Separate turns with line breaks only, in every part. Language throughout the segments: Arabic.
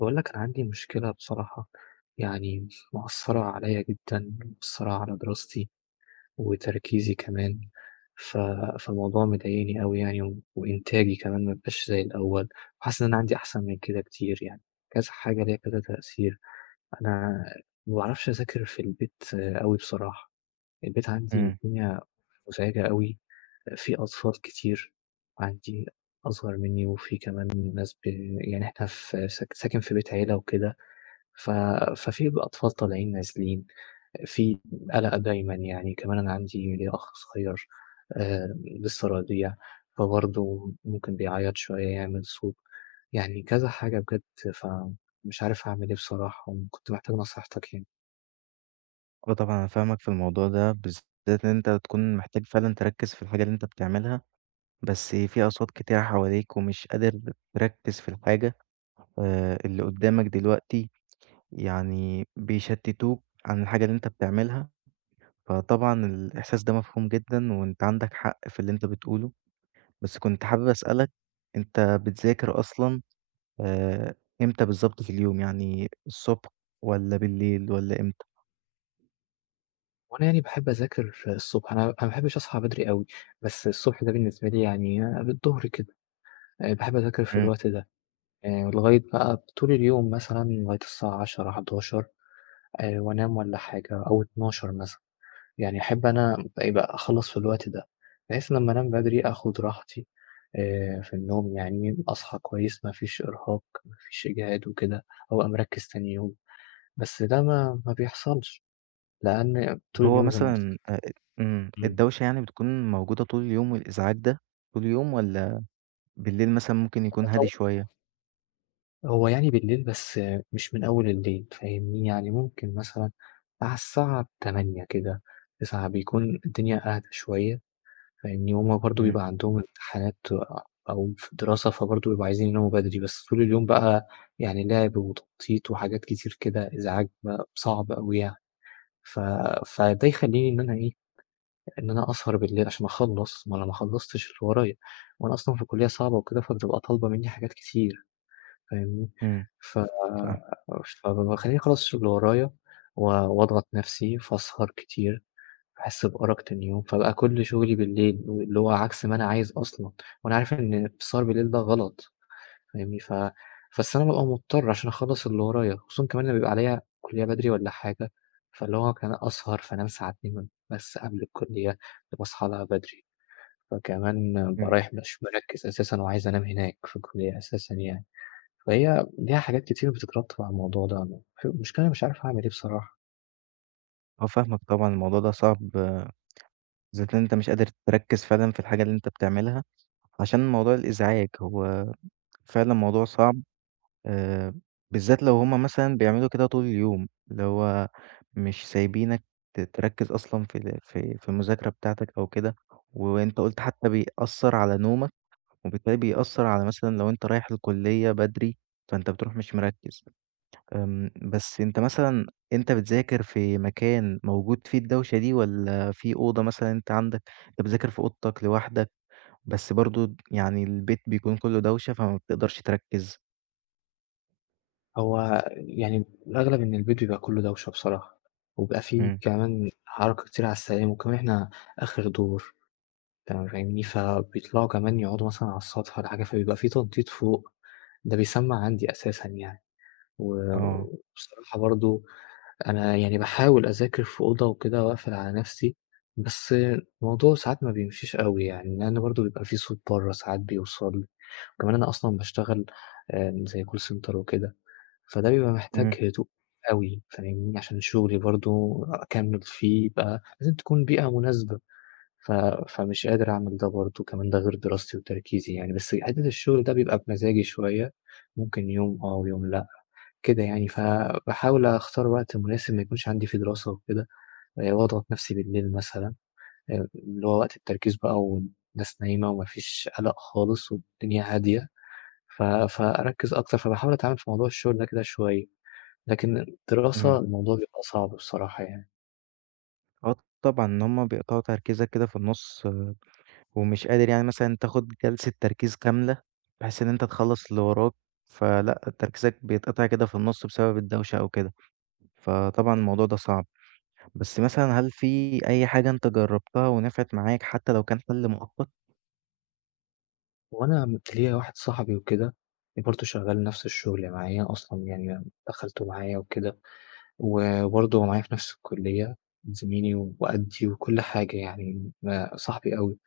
باقول لك أنا عندي مشكلة بصراحة يعني مأثّرة عليّا جدًا، مأثّرة على دراستي وتركيزي كمان ف فالموضوع مضايقني أوي يعني وإنتاجي كمان ما بقاش زي الأول وحاسس إن أنا عندي أحسن من كده كتير يعني، كذا حاجة ليها كذا تأثير. أنا ما باعرفش أذاكر في البيت أوي بصراحة، البيت عندي
إمم.
الدنيا مُزعجة أوي، في أطفال كتير عندي أصغر منّي وفي كمان ناس ب يعني إحنا ف س ساكن في بيت عِيلة وكده ف ففي بقى أطفال طالعين نازلين، في قلق دايمًا يعني، كمان أنا عندي ليّا أخ صغيّر آآ، لسه رضيع فبرضو ممكن بيعيّط شوية، يعمل صوت يعني كذا حاجة بجد فمش عارف أعمل إيه بصراحة وكنت محتاج نصيحتك يعني.
آه، طبعًا أنا فاهمك في الموضوع ده بالذات إن أنت تكون محتاج فعلًا تركّز في الحاجة اللي أنت بتعملها، بس في أصوات كتيرة حواليك ومش قادر تركّز في الحاجة آآ، اللي قدّامك دلوقتي يعني بيشتتوك عن الحاجة اللي أنت بتعملها، فطبعًا الإحساس ده مفهوم جدًا وأنت عندك حق في اللي أنت بتقوله. بس كنت حابب أسألك أنت بتذاكر أصلًا آآ، إمتى بالضبط في اليوم يعني الصبح والّا بالليل والّا إمتى؟
هو أنا يعني باحب أذاكر في الصبح، أنا أنا ما باحبّش أصحى بدري أوي بس الصبح ده بالنسبة لي يعني قبل الضُّهر كده، آآ باحب أذاكر في
إمم.
الوقت ده آآ لغاية بقى ب طول اليوم مثلًا لغاية الساعة 22:00 23:00 آآ وأنام والّا حاجة أو 00:00 مثلًا، يعني أحب أنا يبقى أخلّص في الوقت ده بحيث لمّا أنام بدري آخُد راحتي آآ في النوم يعني، أصحى كويس، ما فيش إرهاق، ما فيش إجهاد وكده، وأبقى مركّز تاني يوم، بس ده ما ما بيحصلش لأن
اللي
طول
هو
اليوم زي ما قُلت لك.
مثلًا آآ إمم،
إمم.
الدوشة يعني بتكون موجودة طول اليوم والإزعاج ده طول يوم والّا بالليل مثلًا ممكن يكون هادي شوية؟
[unintelligible] هو يعني بالليل بس مش من أول الليل فاهمني، يعني ممكن مثلًا على الساعة 20:00 كده 21:00 بيكون الدنيا أهدى شوية فاهمني، وهُم برضه
إمم.
بيبقى عندهم امتحانات أو في دراسة فبرضه بيبقوا عايزين يناموا بدري بس طول اليوم بقى يعني لعب وتنطيط وحاجات كتير كده إزعاج بقى صعب أوي يعني، ف فده يخلّيني إن أنا إيه، إن أنا أسهر بالليل علشان أخلّص، ما أنا ماخلّصتش اللي ورايا، ما أنا أصلًا في كُلّية صعبة وكده فتبقى طالبة منّي حاجات كتير فاهمني،
إمم،
ف
صح.
فب باخلّيني أخلّص الشغل اللي ورايا و وأضغط نَفْسي فأسهر كتير باحس بأرق تاني يوم فابقى كل شغلي بالليل، اللي هو عكس ما أنا عايز أصلًا وأنا عارف إن السهر بالليل ده غلط فاهمني، ف بس أنا بابقى مضطر علشان أخلّص اللي ورايا خصوصًا كمان لمّا بيبقى عليَّ كُلّية بدري والّا حاجة، فاللي هو ك أسهر فانام ساعتين بس قبل الكُلّية فباصحى لها بدري، فكمان بابقى
إمم.
رايح مش مركّز أساسًا وعايز أنام هناك في الكُلّية أساسًا يعني، فهي ليها حاجات كتير بتترتّب على الموضوع ده، م المشكلة أنا مش عارف أعمل إيه بصراحة؟
آه، فاهمك طبعًا، الموضوع ده صعب. زائد إن أنت مش قادر تركِّز فعلًا في الحاجة اللي أنت بتعملها، عشان موضوع الإزعاج، هو فعلًا موضوع صعب. آآ، بالذات لو هُم مثلًا بيعملوا كده طول اليوم، اللي هو، مش سايبينك ت تركِّز أصلًا في في في المذاكرة بتاعتك أو كده. وأنت قُلت حتى بيأثِّر على نومك، وبالتالي بيأثِّر على مثلًا لو أنت رايح الكلية بدري، فأنت بتروح مش مركِّز. إمم، بس أنت مثلًا أنت بتذاكر في مكان موجود فيه الدوشة دي، والّا في أوضة مثلًا، أنت عندك أنت بتذاكر في أوضتك لوحدك، بس برضه، يعني، البيت بيكون كله دوشة، فما بتقدرش تركِّز؟
هو آآ، يعني، الأغلب إن البيت يبقى كله دوّشة بصراحة، وبيبقى في
إمم.
كمان حركة كتير على السلالم، وكمان إحنا آخر دور، تمام فاهمني، فبيطلعوا كمان يقعدوا مثلًا على السطح والّا حاجة، فبيبقى في تنطيط فوق، ده بيسمَّع عندي أساسًا يعني. و
أه.
وبصراحة، برضه أنا يعني باحاول أذاكر في أوضة وكده، وأقفل على نفسي، بس الموضوع ساعات ما بيمشيش أوي يعني، لأن برضه بيبقى في صوت برّه ساعات بيوصل. وكمان أنا أصلًا باشتغل آآ زي call center وكده، فده بيبقى محتاج
إمم.
هدوء أوي، فاهمني، عشان شغلي برضه أكمِّل فيه بقى لازم تكون بيئة مناسبة. ف فمش قادر أعمل ده برضه. كمان ده غير دراستي وتركيزي يعني بس حتة الشغل ده بيبقى بمزاجي شوية، ممكن يوم آه ويوم لأ كده يعني، فباحاول أختار وقت مناسب، ما يكونش عندي فيه دراسة وكده، آآ وأضغط نفسي بالليل مثلًا، آآ اللي هو وقت التركيز بقى، والناس نايمة وما فيش قلق خالص والدنيا هادية. ف فأركِّز أكتر، فباحاول أتعامل في موضوع الشغل ده كده شوية، لكن الدراسة،
إمم.
الموضوع بيبقى صعب بصراحة يعني.
آه، طبعًا، إن هُم بيقطعوا تركيزك كده في النُص، ومش قادر يعني مثلًا، تاخد جلسة تركيز كاملة، بحيث إن أنت تخلِّص اللي وراك. فلأ، تركيزك بيتقطع كده في النُص، بسبب الدوشة أو كده. فطبعًا، الموضوع ده صعب. بس، مثلًا، هل في أي حاجة أنت جرَّبتها ونفعت معاك، حتى لو كان حل مؤقت؟
هو أنا ليَّا واحد صاحبي وكده، برضه شغَّال نفس الشغل معايا أصلًا يعني، دخَّلته معايا وكده، و وبرضه هو معايا في نفس الكلية، زميلي وقديّ وكل حاجة يعني. ما صاحبي أوي.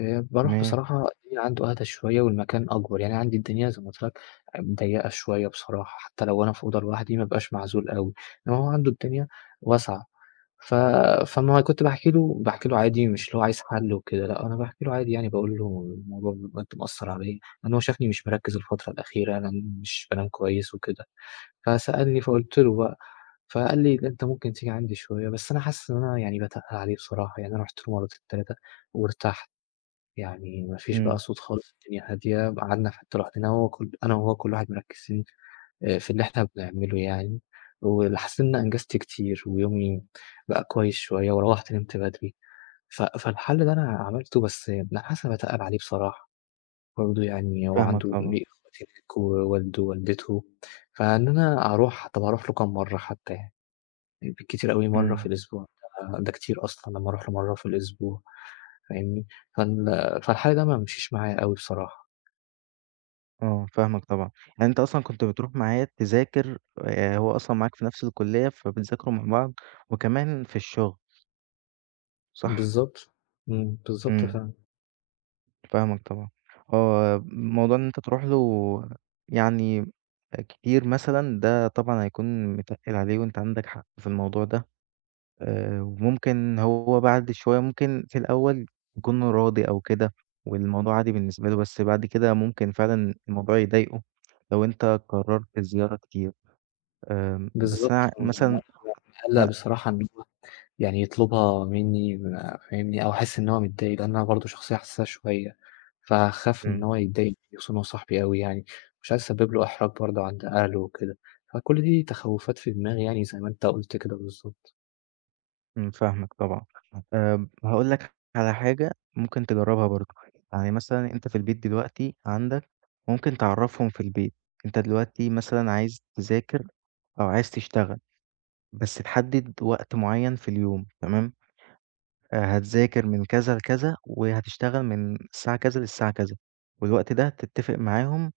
آآ، باروح
تمام.
بصراحة، الدنيا عنده أهدى شوية، والمكان أكبر. يعني، عندي الدنيا زي ما قُلت لك، ضيِّقة شوية بصراحة، حتى لو أنا في أوضة لوحدي، ما بابقاش معزول أوي. إنما هو عنده الدنيا واسعة. ف فما كنت باحكي له باحكي له عادي، مش اللي هو عايز حل وكده، لأ، أنا باحكي له عادي، يعني، باقول له الموضوع بجد مأثِّر عليَّا، لأن هو شافني مش مركِّز الفترة الأخيرة، أنا مش بانام كويس وكده، فسألني، فقُلت له بقى، فقال لي: "أنت ممكن تيجي عندي شوية." بس أنا حاسِس إن أنا يعني باتقِّل عليه بصراحة يعني. أنا رُحت مرتين، 3، وارتحت، يعني ما فيش بقى
إمم.
صوت خالص، الدنيا هادية. ب قعدنا في حتَّة لوحدنا، وهو ك وأنا وهو، كل واحد مركِّز [unintelligible] آآ في اللي إحنا بنعمله يعني، وحسيت إن أنا أنجزت كتير ويومي بقى كويس شوية، وروِّحت، نِمت بدري. ف فالحل ده أنا عملته، بس لأ، حاسِس إني باتقِّل عليه بصراحة. برضه يعني هو
فاهمك
عنده
طبعًا.
[unintelligible] ووالده ووالدته، فإن أنا أروح، طب أروح له كام مرة حتى يعني؟ بالكتير أوي مرة في
إمم.
الأسبوع، ده كتير أصلًا، لمَّا أروح له مرة في الأسبوع. فاهمني؟ فال فالحل ده ما مشيش معايا أوي بصراحة.
آه، فاهمك طبعًا، يعني أنت أصلًا كنت بتروح معاه تذاكر آآ هو أصلًا معاك في نفْس الكلّية فبتذاكروا مع بعض وكمان في الشُغل. صح؟
بالضبط، إمم، بالضبط
إمم.
فعلًا.
فاهمك طبعًا، هو موضوع إن أنت تروح له يعني كتير مثلًا ده طبعًا هيكون متقِّل عليه وأنت عندك حق في الموضوع ده آآ وممكن هو بعد شوية ممكن في الأول يكون راضي أو كده والموضوع عادي بالنسبة له، بس بعد كده ممكن فعلًا الموضوع يضايقه لو أنت قرّرت الزيارة كتير. آمم بس أنا ع
بالضبط، آه
مثلًا
[unintelligible] مقّلق
أ
بصراحة إن هو يعني يطلبها منّي ما فاهمني؟ أو احس إن هو متضايق؛ لأن أنا برضه شخصية حسّاسه شوية، فهاخاف إن
إمم.
هو يتضايق مني خصوصًا إن هو صاحبي أوي يعني، مش عايز أسبّب له احراج برضه عند أهله وكده، فكل دي تخوّفات في دماغي يعني زي ما أنت قُلت كده بالضبط.
إمم، فاهمك طبعًا. آمم هاقول لك على حاجة ممكن تجرّبها برضه يعني مثلًا أنت في البيت دلوقتي عندك ممكن تعرّفهم في البيت، أنت دلوقتي مثلًا عايز تذاكر أو عايز تشتغل بس تحدد وقت معيّن في اليوم تمام؟ آآ هتذاكر من كذا لكذا وهتشتغل من الساعة كذا للساعة كذا والوقت ده تتفق معاهم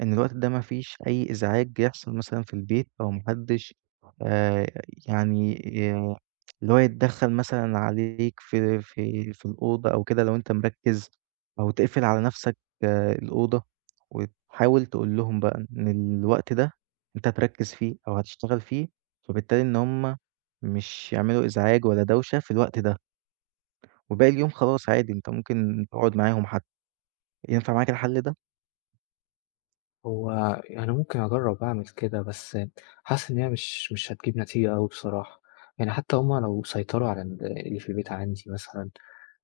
إن الوقت ده ما فيش أي إزعاج يحصل مثلًا في البيت أو ما حدش آآ يعني ي اللي هو يتدخّل مثلًا عليك في في في الأوضة أو كده لو أنت مركّز أو تقفل على نفْسك الأوضة وتحاول تقول لهم بقى إن الوقت ده أنت هتركّز فيه أو هتشتغل فيه، فبالتالي إن هُم مش يعملوا إزعاج ولا دوشة في الوقت ده. وباقي اليوم خلاص عادي أنت ممكن تقعد معاهم حتى، ينفع معاك الحل ده؟
هو يعنى ممكن أجرِّب أعمل كده، بس حاسس إن هي مش مش هتجيب نتيجة أوي بصراحة، يعني حتى هم لو سيطروا على ال اللي في البيت عندي مثلًا،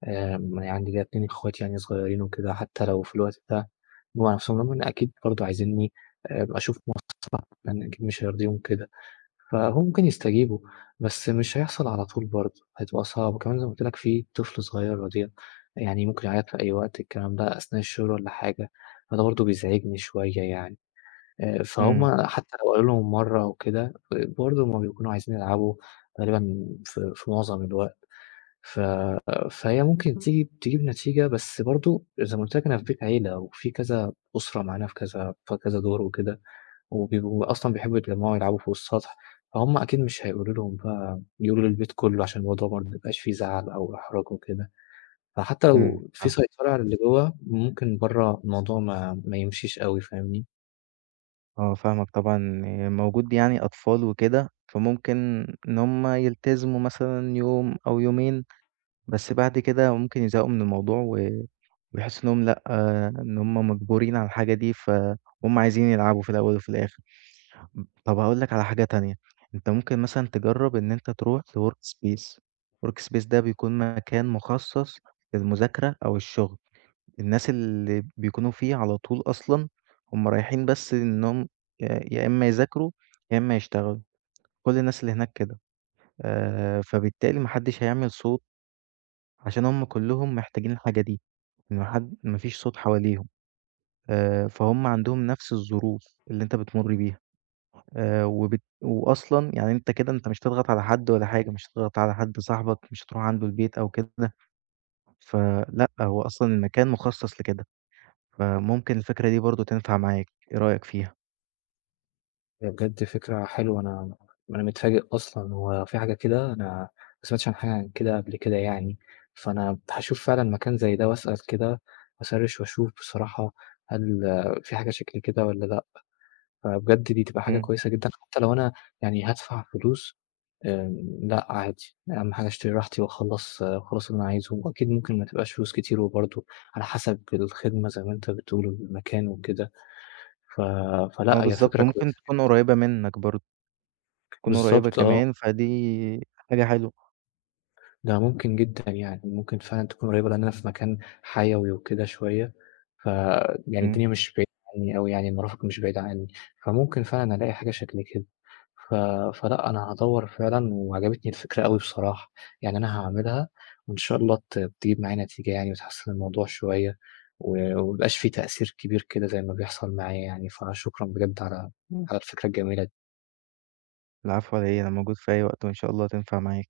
آآ، م عندي كده 2 إخواتي يعني صغيرين وكده، حتى لو في الوقت ده جم على نفسهم، رغم إن أكيد برضه عايزينني أبقى أشوف [unintelligible] لأن أكيد مش هيرضيهم كده. فهو ممكن يستجيبوا، بس مش هيحصل على طول برضه، هتبقى صعب. وكمان زي ما قُلت لك، في طفل صغير رضيع، يعني ممكن يعيط في أي وقت، الكلام ده أثناء الشغل والّا حاجة، فده برضه بيزعجني شوية يعني، آآ،
إمم.
فهُم حتى لو قالوا لهم مرة أو كده، ب برضه هُم بيكونوا عايزين يلعبوا غالبًا في في معظم الوقت، ف فهي ممكن تيجي تجيب نتيجة بس برضه زى ما قُلت لك أنا فى بيت عيلة، وفي كذا أسرة معانا، في كذا في كذا دور وكده. وبيبقو أصلًا بيحبُّوا يتجمعوا يلعبوا فوق السطح، فهم أكيد مش هيقولو لهم بقى يقولوا للبيت كله، عشان الموضوع برضه ما يبقاش في زعل أو احراج وكده، فحتى
إمم
لو في
فاهمك.
سيطرة على الى جوا ممكن برّا الموضوع ما ما يمشيش أوي فاهمني؟
آه فاهمك طبعًا، إن موجود يعني أطفال وكده فممكن إن هُم يلتزموا مثلًا يوم أو يومين، بس بعد كده ممكن يزهقوا مِن الموضوع، و ويحسوا إنهُم لأ إن هُم مَجبورين على الحاجة دي فهُم عايزين يلعبوا في الأول وفي الآخر. ام طَب هاقول لك على حاجة تانية، أنت ممكن مثلًا تجرّب إن أنت ترُوح في work space، work space ده بيكون مكان مُخصص للمُذاكرة أو الشغل الناس اللي بيكونوا فيه على طول أصلًا هُم رايحين بس إنهُم ي يا إما يذاكروا يا إما يشتغلوا كُل الناس اللي هناك كده آآ، فبالتالي ما حدش هيعمل صوت. عشان هُم كُلهم محتاجين الحاجة دي، ما حد ما فيش صوت حواليهم. آآ، فهُم عندهم نفس الظروف اللي أنت بتمُر بيها آآ، وبالت وأصلًا يعني أنت كده أنت مش هتضغط على حد ولا حاجة مش هتضغط على حد صاحبك مش هتروح عنده البيت أو كده، فلأ هو أصلًا المكان مُخصص لكده، فممكن الفكرة دي برضه تنفع معاك، إيه رأيك فيها؟
هي بجد فكرة حلوة. أنا أنا متفاجئ أصلًا، هو في حاجة كده؟ أنا ما سمعتش عن حاجة كده قبل كده يعني. فأنا هاشوف فعلًا مكان زي ده، وأسأل كده، هاسرِّش وأشوف بصراحة، هل في حاجة شكل كده والّا لأ؟ فبجد، دي تبقى حاجة
امم.
كويسة جدًا، حتى لو أنا يعني هادفع فلوس آمم، لأ، عادي. أهم حاجة، اشتري راحتي، وأخلِّص وأخلِّص اللي أنا عايزه. وأكيد، ممكن ما تبقاش فلوس كتير، وبرضه، على حسب الخدمة زي ما أنت بتقول، والمكان وكده. ف
آه،
فلأ، هي
بالضبط،
فكرة
وممكن
كويسة
تكون
جدًا.
قريّبة منك برضه. تكون قريّبة
بالضبط آه.
كمان، فدي حاجة حلوة.
ده ممكن جدًا يعني، ممكن فعلًا تكون قريِّبة، لأن أنا في مكان حيوي وكده شوية، فيعني
امم.
الدنيا مش بعيدة عني أوي يعني، المرافق مش بعيدة عني. فممكن فعلًا ألاقي حاجة شكل كده. ف فلأ، أنا هادوِّر فعلًا، وعجبتني الفكرة أوي بصراحة. يعني أنا هاعملها، وإن شاء الله، ت تجيب معايا نتيجة يعني، وتحسِّن الموضوع شوية، و وما يبقاش في تأثير كبير كده، زي ما بيحصل معايا يعني. فشكرًا بجد على على الفكرة الجميلة د
العفو، على إيه، أنا موجود في أي وقت وإن شاء الله تنفع معاك.